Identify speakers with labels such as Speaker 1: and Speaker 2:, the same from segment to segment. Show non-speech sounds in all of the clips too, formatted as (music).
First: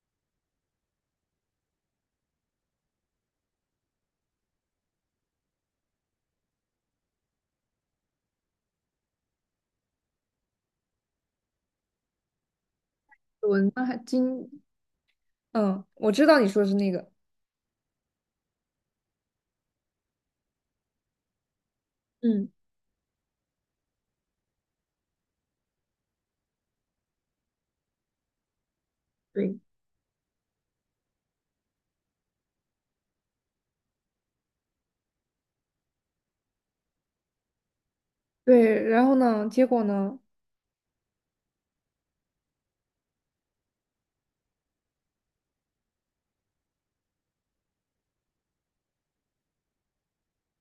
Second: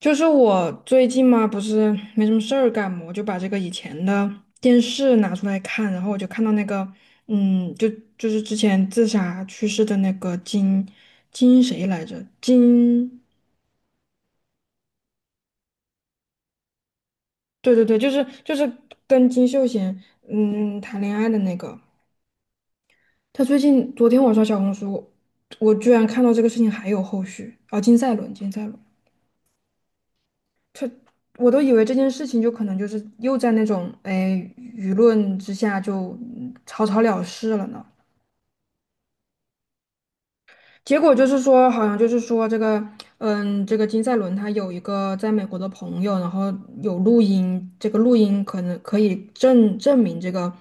Speaker 1: 就是我最近嘛，不是没什么事儿干嘛，我就把这个以前的电视拿出来看，然后我就看到那个，嗯，就就是之前自杀去世的那个金谁来着？金，
Speaker 2: 文那还金，我知道你说的是那个，
Speaker 1: 对，就是跟金秀贤谈恋爱的那个，
Speaker 2: 嗯，
Speaker 1: 他最近昨天我刷小红书，我居然看到这个事情还有后续，啊，金赛纶，金赛纶。
Speaker 2: 对，
Speaker 1: 我都以为这件事情就可能就是又在那种哎舆论之下就草草了事了呢。
Speaker 2: 对。然后呢，结果呢？
Speaker 1: 结果就是说，好像就是说这个，嗯，这个金赛纶他有一个在美国的朋友，然后有录音，这个录音可能可以证明这个，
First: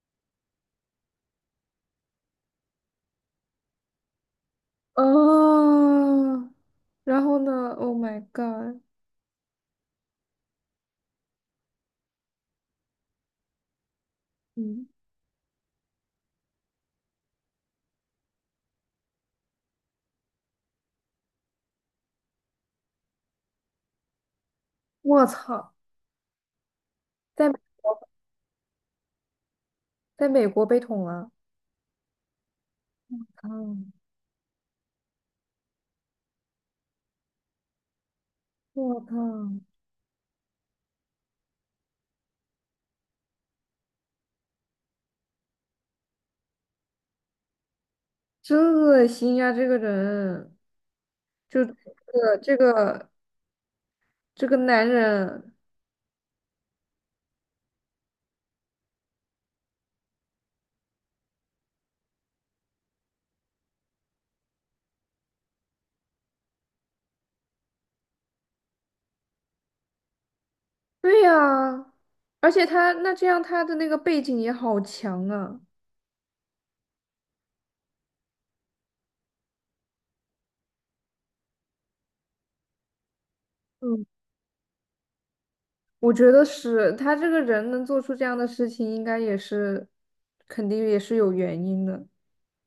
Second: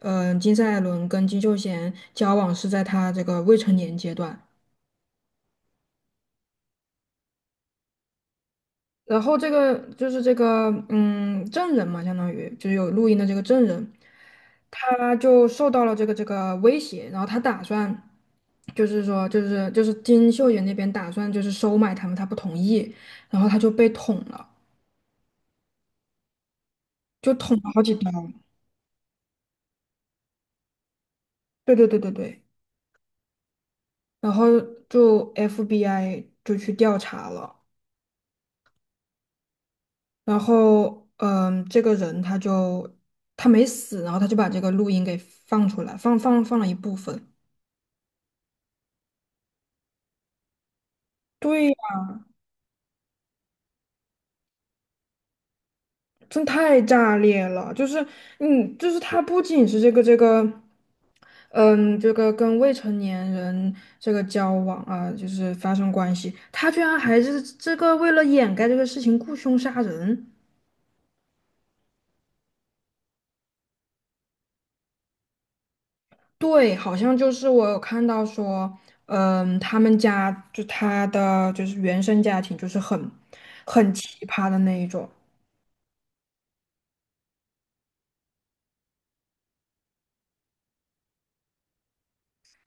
Speaker 1: 嗯，金赛纶跟金秀贤交往是在他这个未成年阶段。
Speaker 2: 哦，然后呢，Oh my God,
Speaker 1: 然后这个就是这个证人嘛，相当于就是有录音的这个证人，
Speaker 2: 嗯，
Speaker 1: 他就受到了这个威胁，然后他打算就是说就是金秀贤那边打算就是收买他们，他不同意，然后他就被捅了，
Speaker 2: 我操。
Speaker 1: 就
Speaker 2: 在
Speaker 1: 捅
Speaker 2: 美
Speaker 1: 了好几
Speaker 2: 国，
Speaker 1: 刀。
Speaker 2: 被捅了，
Speaker 1: 对对对对对，
Speaker 2: 啊，
Speaker 1: 然后就 FBI 就去调查了，
Speaker 2: 我操，
Speaker 1: 然后这个人他就他没死，然后他就把这个录音给放出来，放了一部分。
Speaker 2: 真恶心呀、这个人。就这
Speaker 1: 对，
Speaker 2: 个这个这个男人，
Speaker 1: 真太炸裂了！就是，嗯，就是他不仅是这个，嗯，这个跟未成年人这个交往啊，就是发生关系，他居然还是这个为了掩盖这个事情雇凶杀人。
Speaker 2: 对呀。而且他那这样他的那个背景也好强啊。
Speaker 1: 对，好像就是我有看到说，嗯，他们家就他的就是原生家庭就是很
Speaker 2: 嗯，
Speaker 1: 奇葩的那一种。
Speaker 2: 我觉得是他这个人能做出这样的事情，应该也是肯定也是有原因的。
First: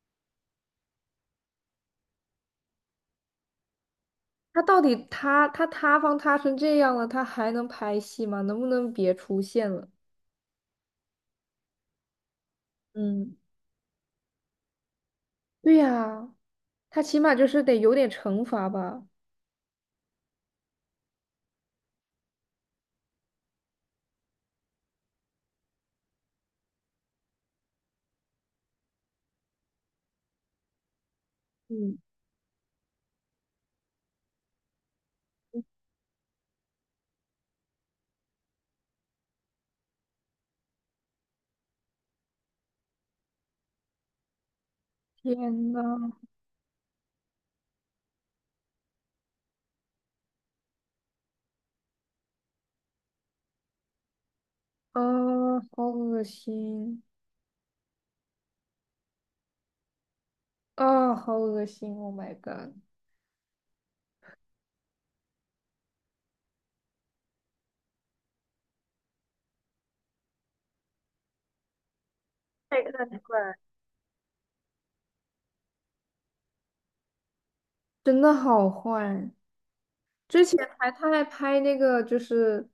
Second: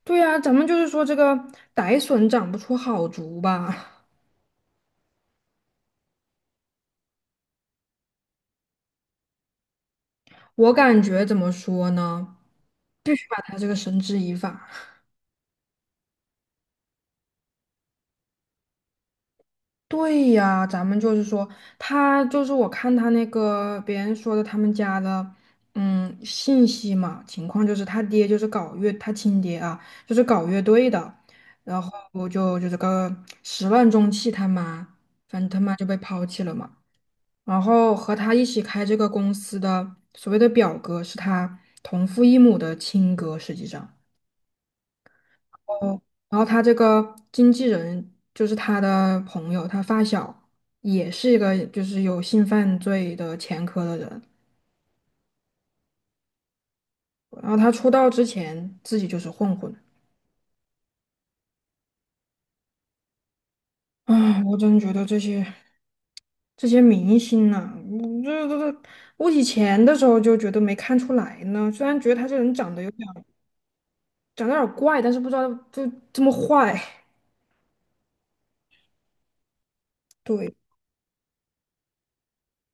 Speaker 1: 对呀，咱们就是说这个歹笋长不出好竹吧。
Speaker 2: 他到底他塌方塌成这样了，他还能拍戏吗？能不能别出现了？
Speaker 1: 我感觉怎么说呢？必须
Speaker 2: 嗯，
Speaker 1: 把他这个绳之以法。
Speaker 2: 对呀，他起码就是得有点惩罚吧。
Speaker 1: 对呀，咱们就是说，他就是我看他那个别人说的他们家的，嗯，信息嘛，情况就是他爹就是搞乐，他亲爹啊，就是搞乐队的，然后
Speaker 2: 嗯，
Speaker 1: 我就就这个始乱终弃，他妈，反正他妈就被抛弃了嘛。然后和他一起开这个公司的所谓的表哥是他同父异母的亲哥，实际上。
Speaker 2: 天呐，
Speaker 1: 哦，然后他这个经纪人就是他的朋友，他发小也是一个就是有性犯罪的前科的人。
Speaker 2: 啊，好恶心，
Speaker 1: 然后他出道之前自己就是混混。
Speaker 2: 啊，好恶心！Oh my god,
Speaker 1: 啊，我真觉得这些这些明星呐、嗯这这这，我以前的时候就觉得没看出来呢，虽然觉得他这人长得
Speaker 2: 太
Speaker 1: 有点
Speaker 2: 看了，
Speaker 1: 长得有点怪，但是不知道就这么坏。
Speaker 2: 真的好坏。之
Speaker 1: 对，
Speaker 2: 前他还拍那个就是，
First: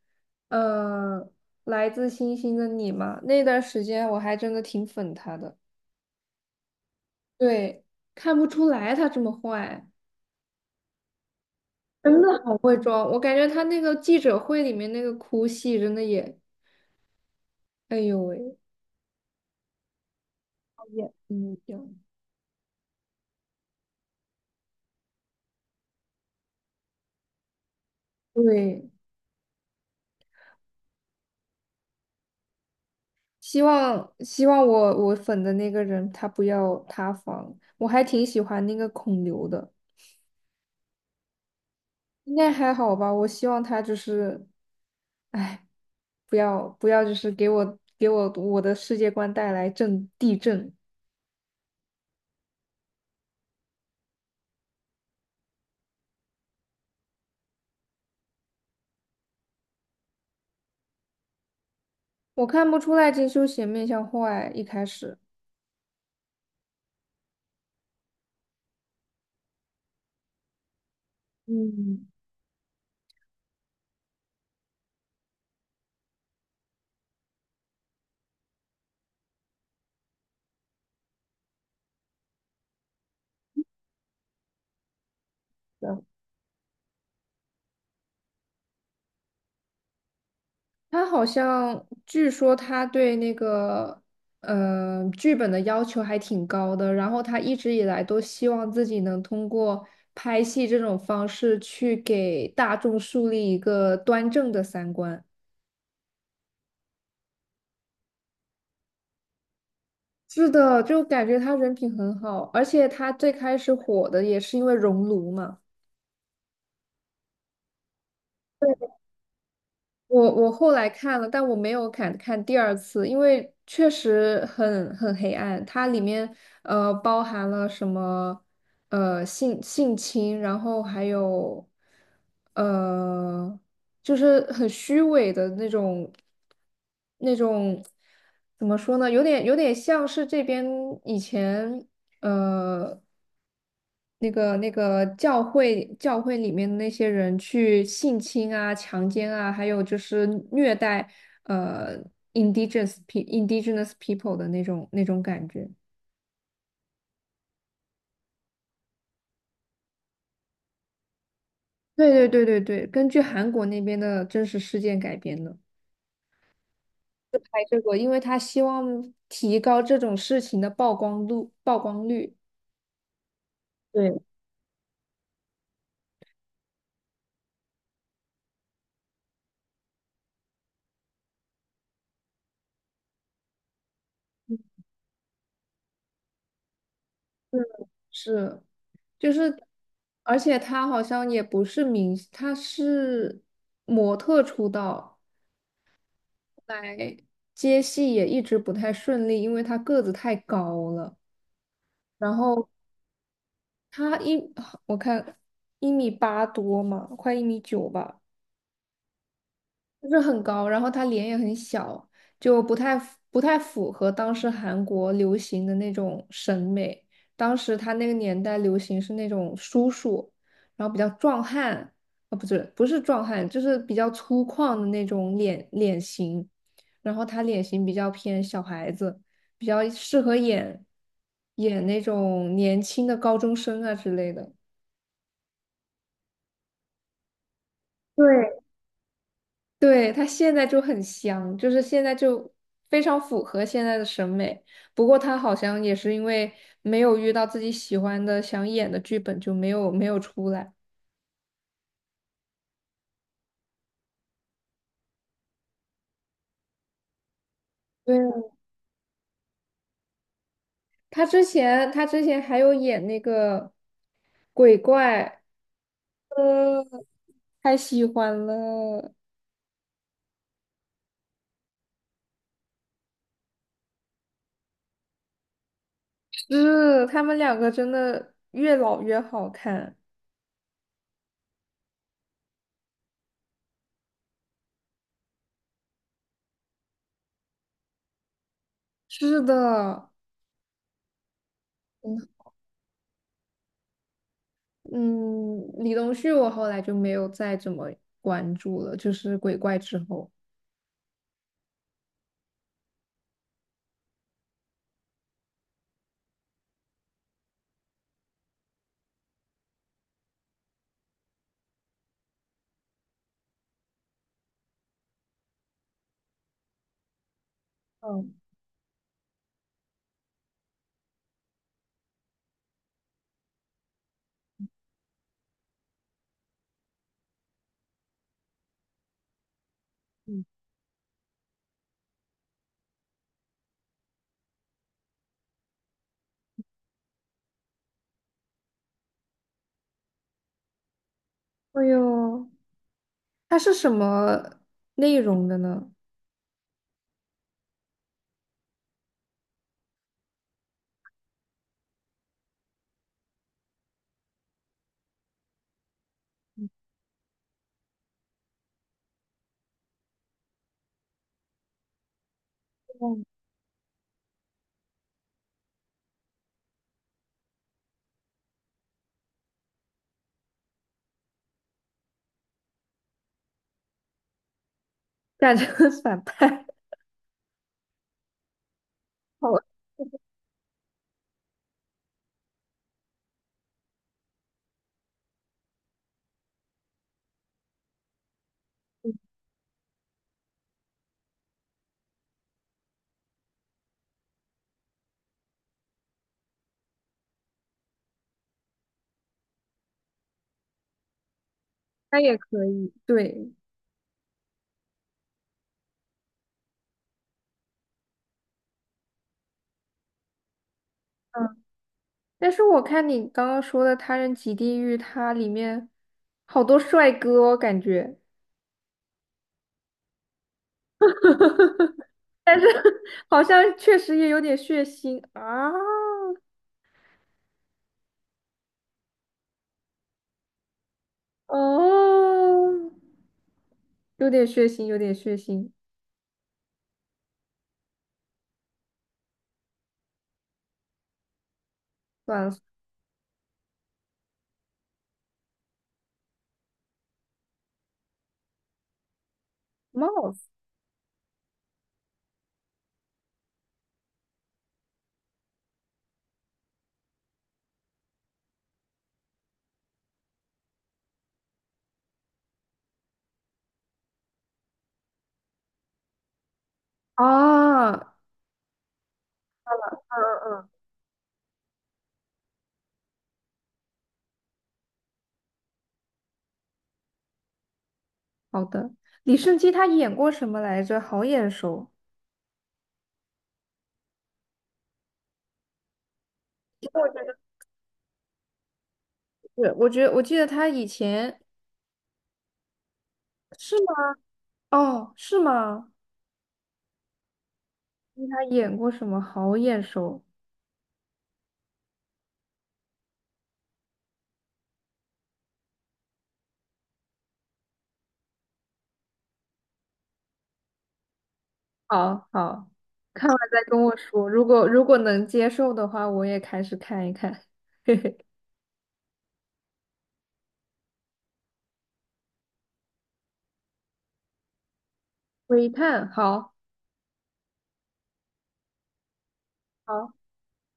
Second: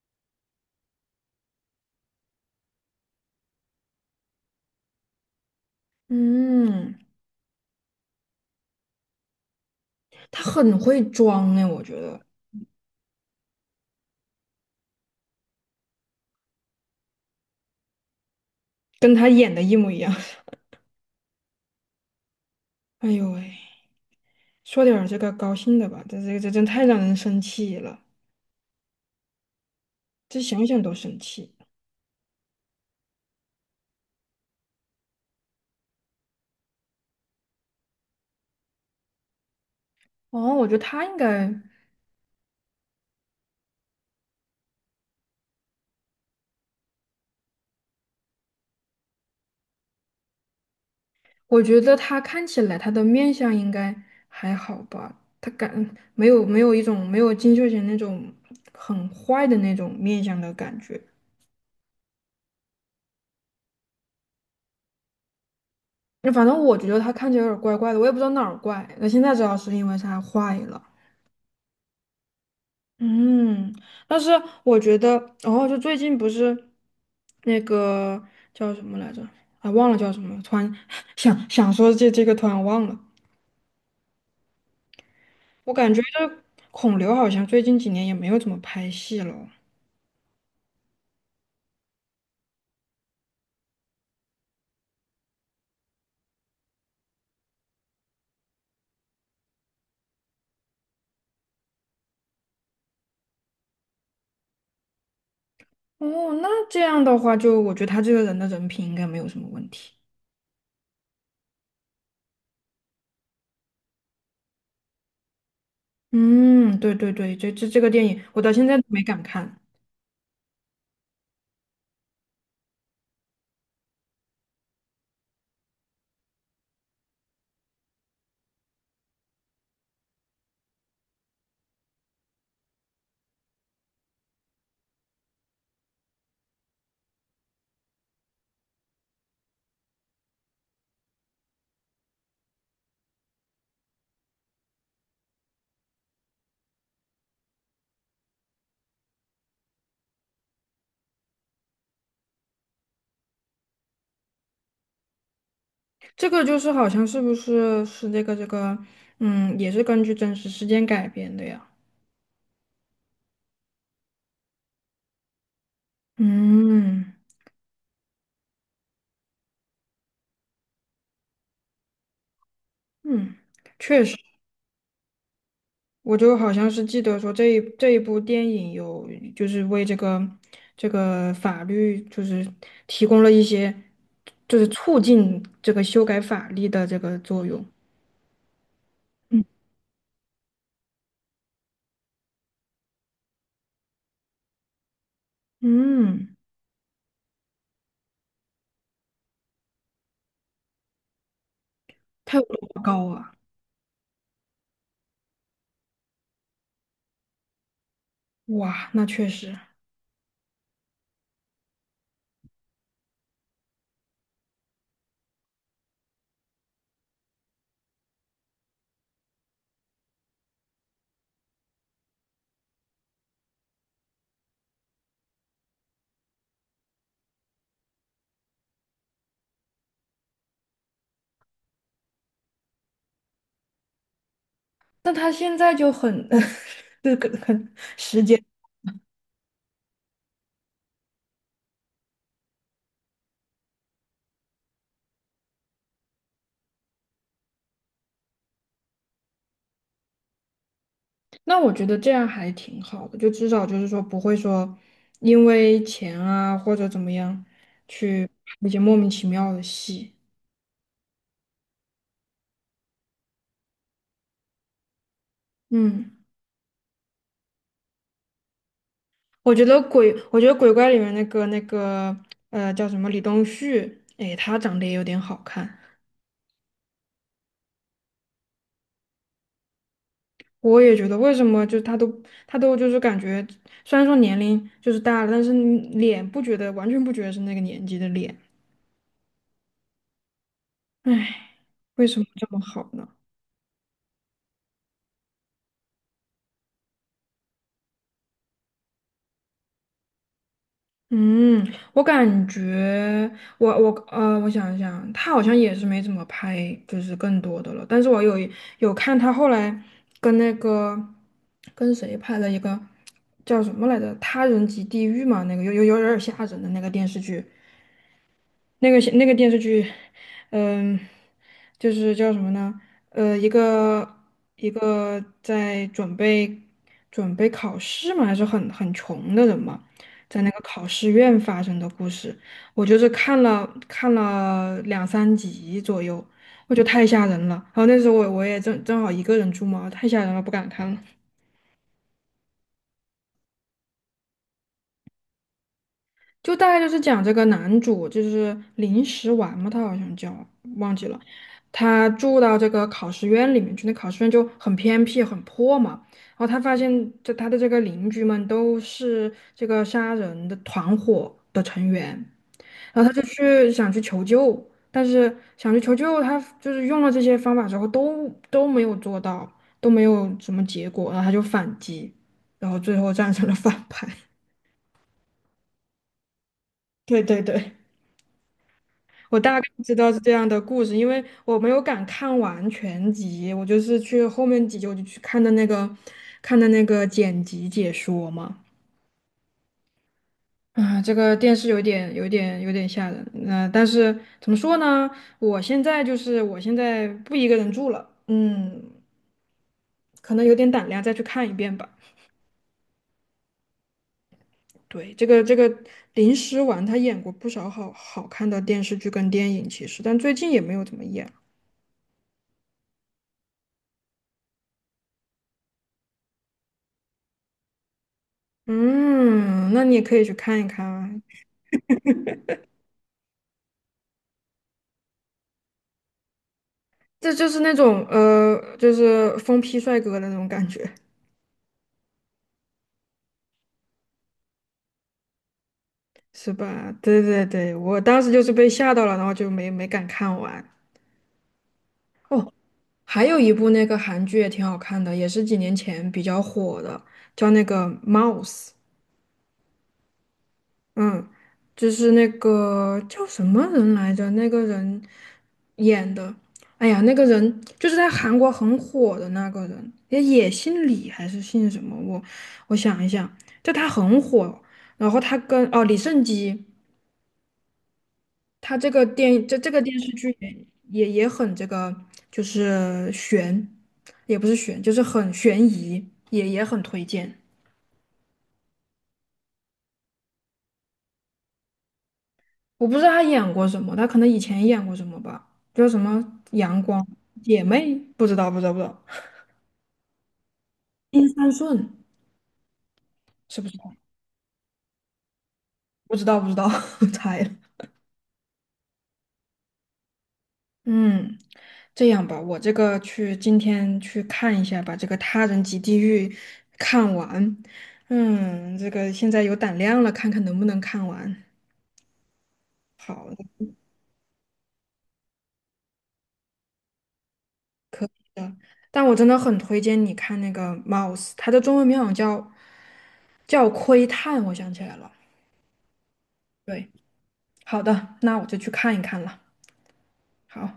Speaker 2: 呃，来自星星的你嘛，那段时间我还真的挺粉他的，
Speaker 1: 嗯，
Speaker 2: 对，看不出来他这么坏。
Speaker 1: 他很会装哎，我觉得
Speaker 2: 真的好会装，我感觉他那个记者会里面那个哭戏真的也，哎呦喂，
Speaker 1: 跟他演的一模一样。(laughs)
Speaker 2: 也嗯，
Speaker 1: 哎呦喂！说点儿这个高兴的吧，这这这真太让人生气了，
Speaker 2: 对。
Speaker 1: 这想想都生气。
Speaker 2: 希望我粉的那个人他不要塌房，我还挺喜欢那个孔刘的，
Speaker 1: 哦，我觉得他应该，
Speaker 2: 应该还好吧，我希望他就是，哎，不要，就是给我我的世界观带来震地震。
Speaker 1: 我觉得他看起来他的面相应该还好吧，没有金秀贤那种很坏的那种面相的感觉。
Speaker 2: 我看不出来金修贤面相坏，一开始。
Speaker 1: 那反正我觉得他看起来有点怪怪的，我也不知道哪儿怪。那现在知道是因为他坏了。
Speaker 2: 嗯，
Speaker 1: 嗯，但是我觉得，哦，就最近不是那个叫什么来着？啊，忘了叫什么了突然 (laughs) 想想说这这个，突然忘了。我感觉
Speaker 2: 的。
Speaker 1: 这孔刘好像最近几年也没有怎么拍戏了。
Speaker 2: 他好像据说他对那个剧本的要求还挺高的，然后他一直以来都希望自己能通过拍戏这种方式去给大众树立一个端正的三观。
Speaker 1: 哦，那这样的话就，我觉得他这个人的人品应该没有什么问题。
Speaker 2: 是的，就感觉他人品很好，而且他最开始火的也是因为《熔炉》嘛。
Speaker 1: 嗯，这这这个电影我到现在都没敢看。
Speaker 2: 我后来看了，但我没有敢看第二次，因为确实很黑暗。它里面包含了什么性侵，然后还有呃就是很虚伪的那种那种，怎么说呢？有点像是这边以前呃。那个那个教会里面的那些人去性侵啊、强奸啊，还有就是虐待呃 indigenous people 的那种那种感觉。
Speaker 1: 这个就是好像是这个这个，嗯，也是根据真实事件改编的呀。
Speaker 2: 对对对对对，根据韩国那边的真实事件改编的。
Speaker 1: 嗯。
Speaker 2: 拍这个，因为他希望提高这种事情的曝光度、曝光率。
Speaker 1: 嗯，确实，
Speaker 2: 对，
Speaker 1: 我就好像是记得说这一部电影有就是为这个这个法律就是提供了一些就是促进这个修改法律的这个作用。
Speaker 2: 是是，就是，而且他好像也不是明星，他是模特出道。
Speaker 1: 嗯，
Speaker 2: 来接戏也一直不太顺利，因为他个子太高了。然
Speaker 1: 它有
Speaker 2: 后
Speaker 1: 多高啊？
Speaker 2: 他一，我看一米八多嘛，快一米九吧。
Speaker 1: 哇，那确实。
Speaker 2: 就是很高，然后他脸也很小，就不太符合当时韩国流行的那种审美。当时他那个年代流行是那种叔叔，然后比较壮汉，啊、不是壮汉，就是比较粗犷的那种脸型，然后他脸型比较偏小孩子，比较适合演那种年轻的高中生啊之类的。
Speaker 1: 那他现在就很 (laughs) 这个很时间，
Speaker 2: 对，对，他现在就很香，就是现在就非常符合现在的审美。不过他好像也是因为没有遇到自己喜欢的、想演的剧本，就没有出来。
Speaker 1: 那我觉得这样还挺好的，就至少就是说不会说因为钱啊或者怎么样去
Speaker 2: 对，
Speaker 1: 拍一些莫名其妙的戏。
Speaker 2: 他之前还有演那个鬼怪，
Speaker 1: 嗯，
Speaker 2: 嗯，太喜欢了。
Speaker 1: 我觉得鬼，我觉得鬼怪里面那个呃叫什么李东旭，哎，他长得也有点好看。
Speaker 2: 是，他们两个真的越老越好看。
Speaker 1: 我也觉得，为什么就他都就是感觉，虽然说年龄就是大了，但是你脸不觉得完全不觉得是那个年纪的脸，
Speaker 2: 是的，
Speaker 1: 哎，为
Speaker 2: 嗯，
Speaker 1: 什么这么好呢？
Speaker 2: 嗯，李东旭我后来就没有再怎么关注了，就是鬼怪之后。
Speaker 1: 嗯，我感觉我想一想，他好像也是没怎么拍，就是更多的了。但是我有一有看他后来跟那个跟谁拍了一个叫什么来着，《他人及地狱》嘛，那个有点吓人的那个电视剧。
Speaker 2: 嗯，
Speaker 1: 那个电视剧，嗯，就是叫什么呢？呃，一个在准备考试嘛，还是很穷的人嘛，在
Speaker 2: 嗯，
Speaker 1: 那个考试院发生的故事，我就是看了两三集左右，我觉得太吓人了。然后那时候我也正好一个人住嘛，太吓人了，不敢看了。
Speaker 2: 哎呦，它是什么内容的呢？
Speaker 1: 就大概就是讲这个男主就是临时丸嘛，他好像叫忘记了，他住到这个考试院里面去，那考试院就很偏僻很破嘛，然后他发现这他的这个邻居们都是这个杀人的团伙的成员，然后他就
Speaker 2: 嗯，
Speaker 1: 去想去求救，但是想去求救，他就是用了这些方法之后都没有做到，都没有什么结果，然后他就反击，然后最后战成了反派。(laughs)
Speaker 2: 感觉很反派。
Speaker 1: 对对对。我大
Speaker 2: 好，
Speaker 1: 概知道是这样的故事，因为我没有敢看完全集，我就是去后面几集我就去看的那个，看的那个剪辑解说嘛。啊，这个电视有点、有点、有点吓人。那、但是怎么说呢？我现在不一个人住了，嗯，可能有点胆量再去看一遍吧。
Speaker 2: 那也可以。对，
Speaker 1: 对，这个这个林诗婉她演过不少好看的电视剧跟电影，其实，但最近也没有怎么演。
Speaker 2: 嗯，但是我看你刚刚说的《他人即地狱》，它里面好多帅哥哦感觉
Speaker 1: 嗯，那你也可以去看一看啊。
Speaker 2: (laughs) 好像确实也有点血腥啊。
Speaker 1: 这就是那种呃，就是疯批帅哥的那种感觉，
Speaker 2: 哦，有点血腥，有点血腥，
Speaker 1: 是吧？对对对，我当时就是被吓到了，然后就没敢看完。
Speaker 2: 算
Speaker 1: 哦，
Speaker 2: 了。
Speaker 1: 还有一部那个韩剧也挺好看的，也是几年前比较火的，叫那个《Mouse》。
Speaker 2: 帽子。
Speaker 1: 嗯，就是那个叫什么人来着？那个人演的，哎呀，那个人就是在韩国很火的那个人，也姓李还是姓什么？我想一想，就他很火，然后他跟哦李胜基，
Speaker 2: 啊，嗯嗯，
Speaker 1: 他这个电这这个电视剧也
Speaker 2: 嗯，
Speaker 1: 也也很这个，就是悬，也不是悬，就是很悬疑，也很推荐。
Speaker 2: 好的。李胜基他演过什么来着？好眼熟。
Speaker 1: 我不知道他演过什么，他可能以前演过什么吧，叫什么《阳
Speaker 2: 其实
Speaker 1: 光
Speaker 2: 我觉得
Speaker 1: 姐妹》，不知道，不知道，不知道，
Speaker 2: 是，我觉得我记得他以
Speaker 1: 《金
Speaker 2: 前，
Speaker 1: 三顺》是不
Speaker 2: 是
Speaker 1: 是他？
Speaker 2: 吗？哦，是吗？
Speaker 1: 不知道，不知道，(laughs) 猜了。
Speaker 2: 他演过什么？好眼熟。
Speaker 1: 嗯，这样吧，我这个去今天去看一下，把这个《他人及地狱》看完。嗯，这个现在有胆量了，看看能不能看完。
Speaker 2: 好好，
Speaker 1: 好
Speaker 2: 看完再跟我说。如果能接受的话，我也开始看一看。(laughs) 嘿嘿，
Speaker 1: 的，但我真的很推荐你看那个《Mouse》，它的中文名好像叫叫窥探，我想起来了。
Speaker 2: 微探，好，
Speaker 1: 对。好的，那我就去看一看了。
Speaker 2: 好。
Speaker 1: 好。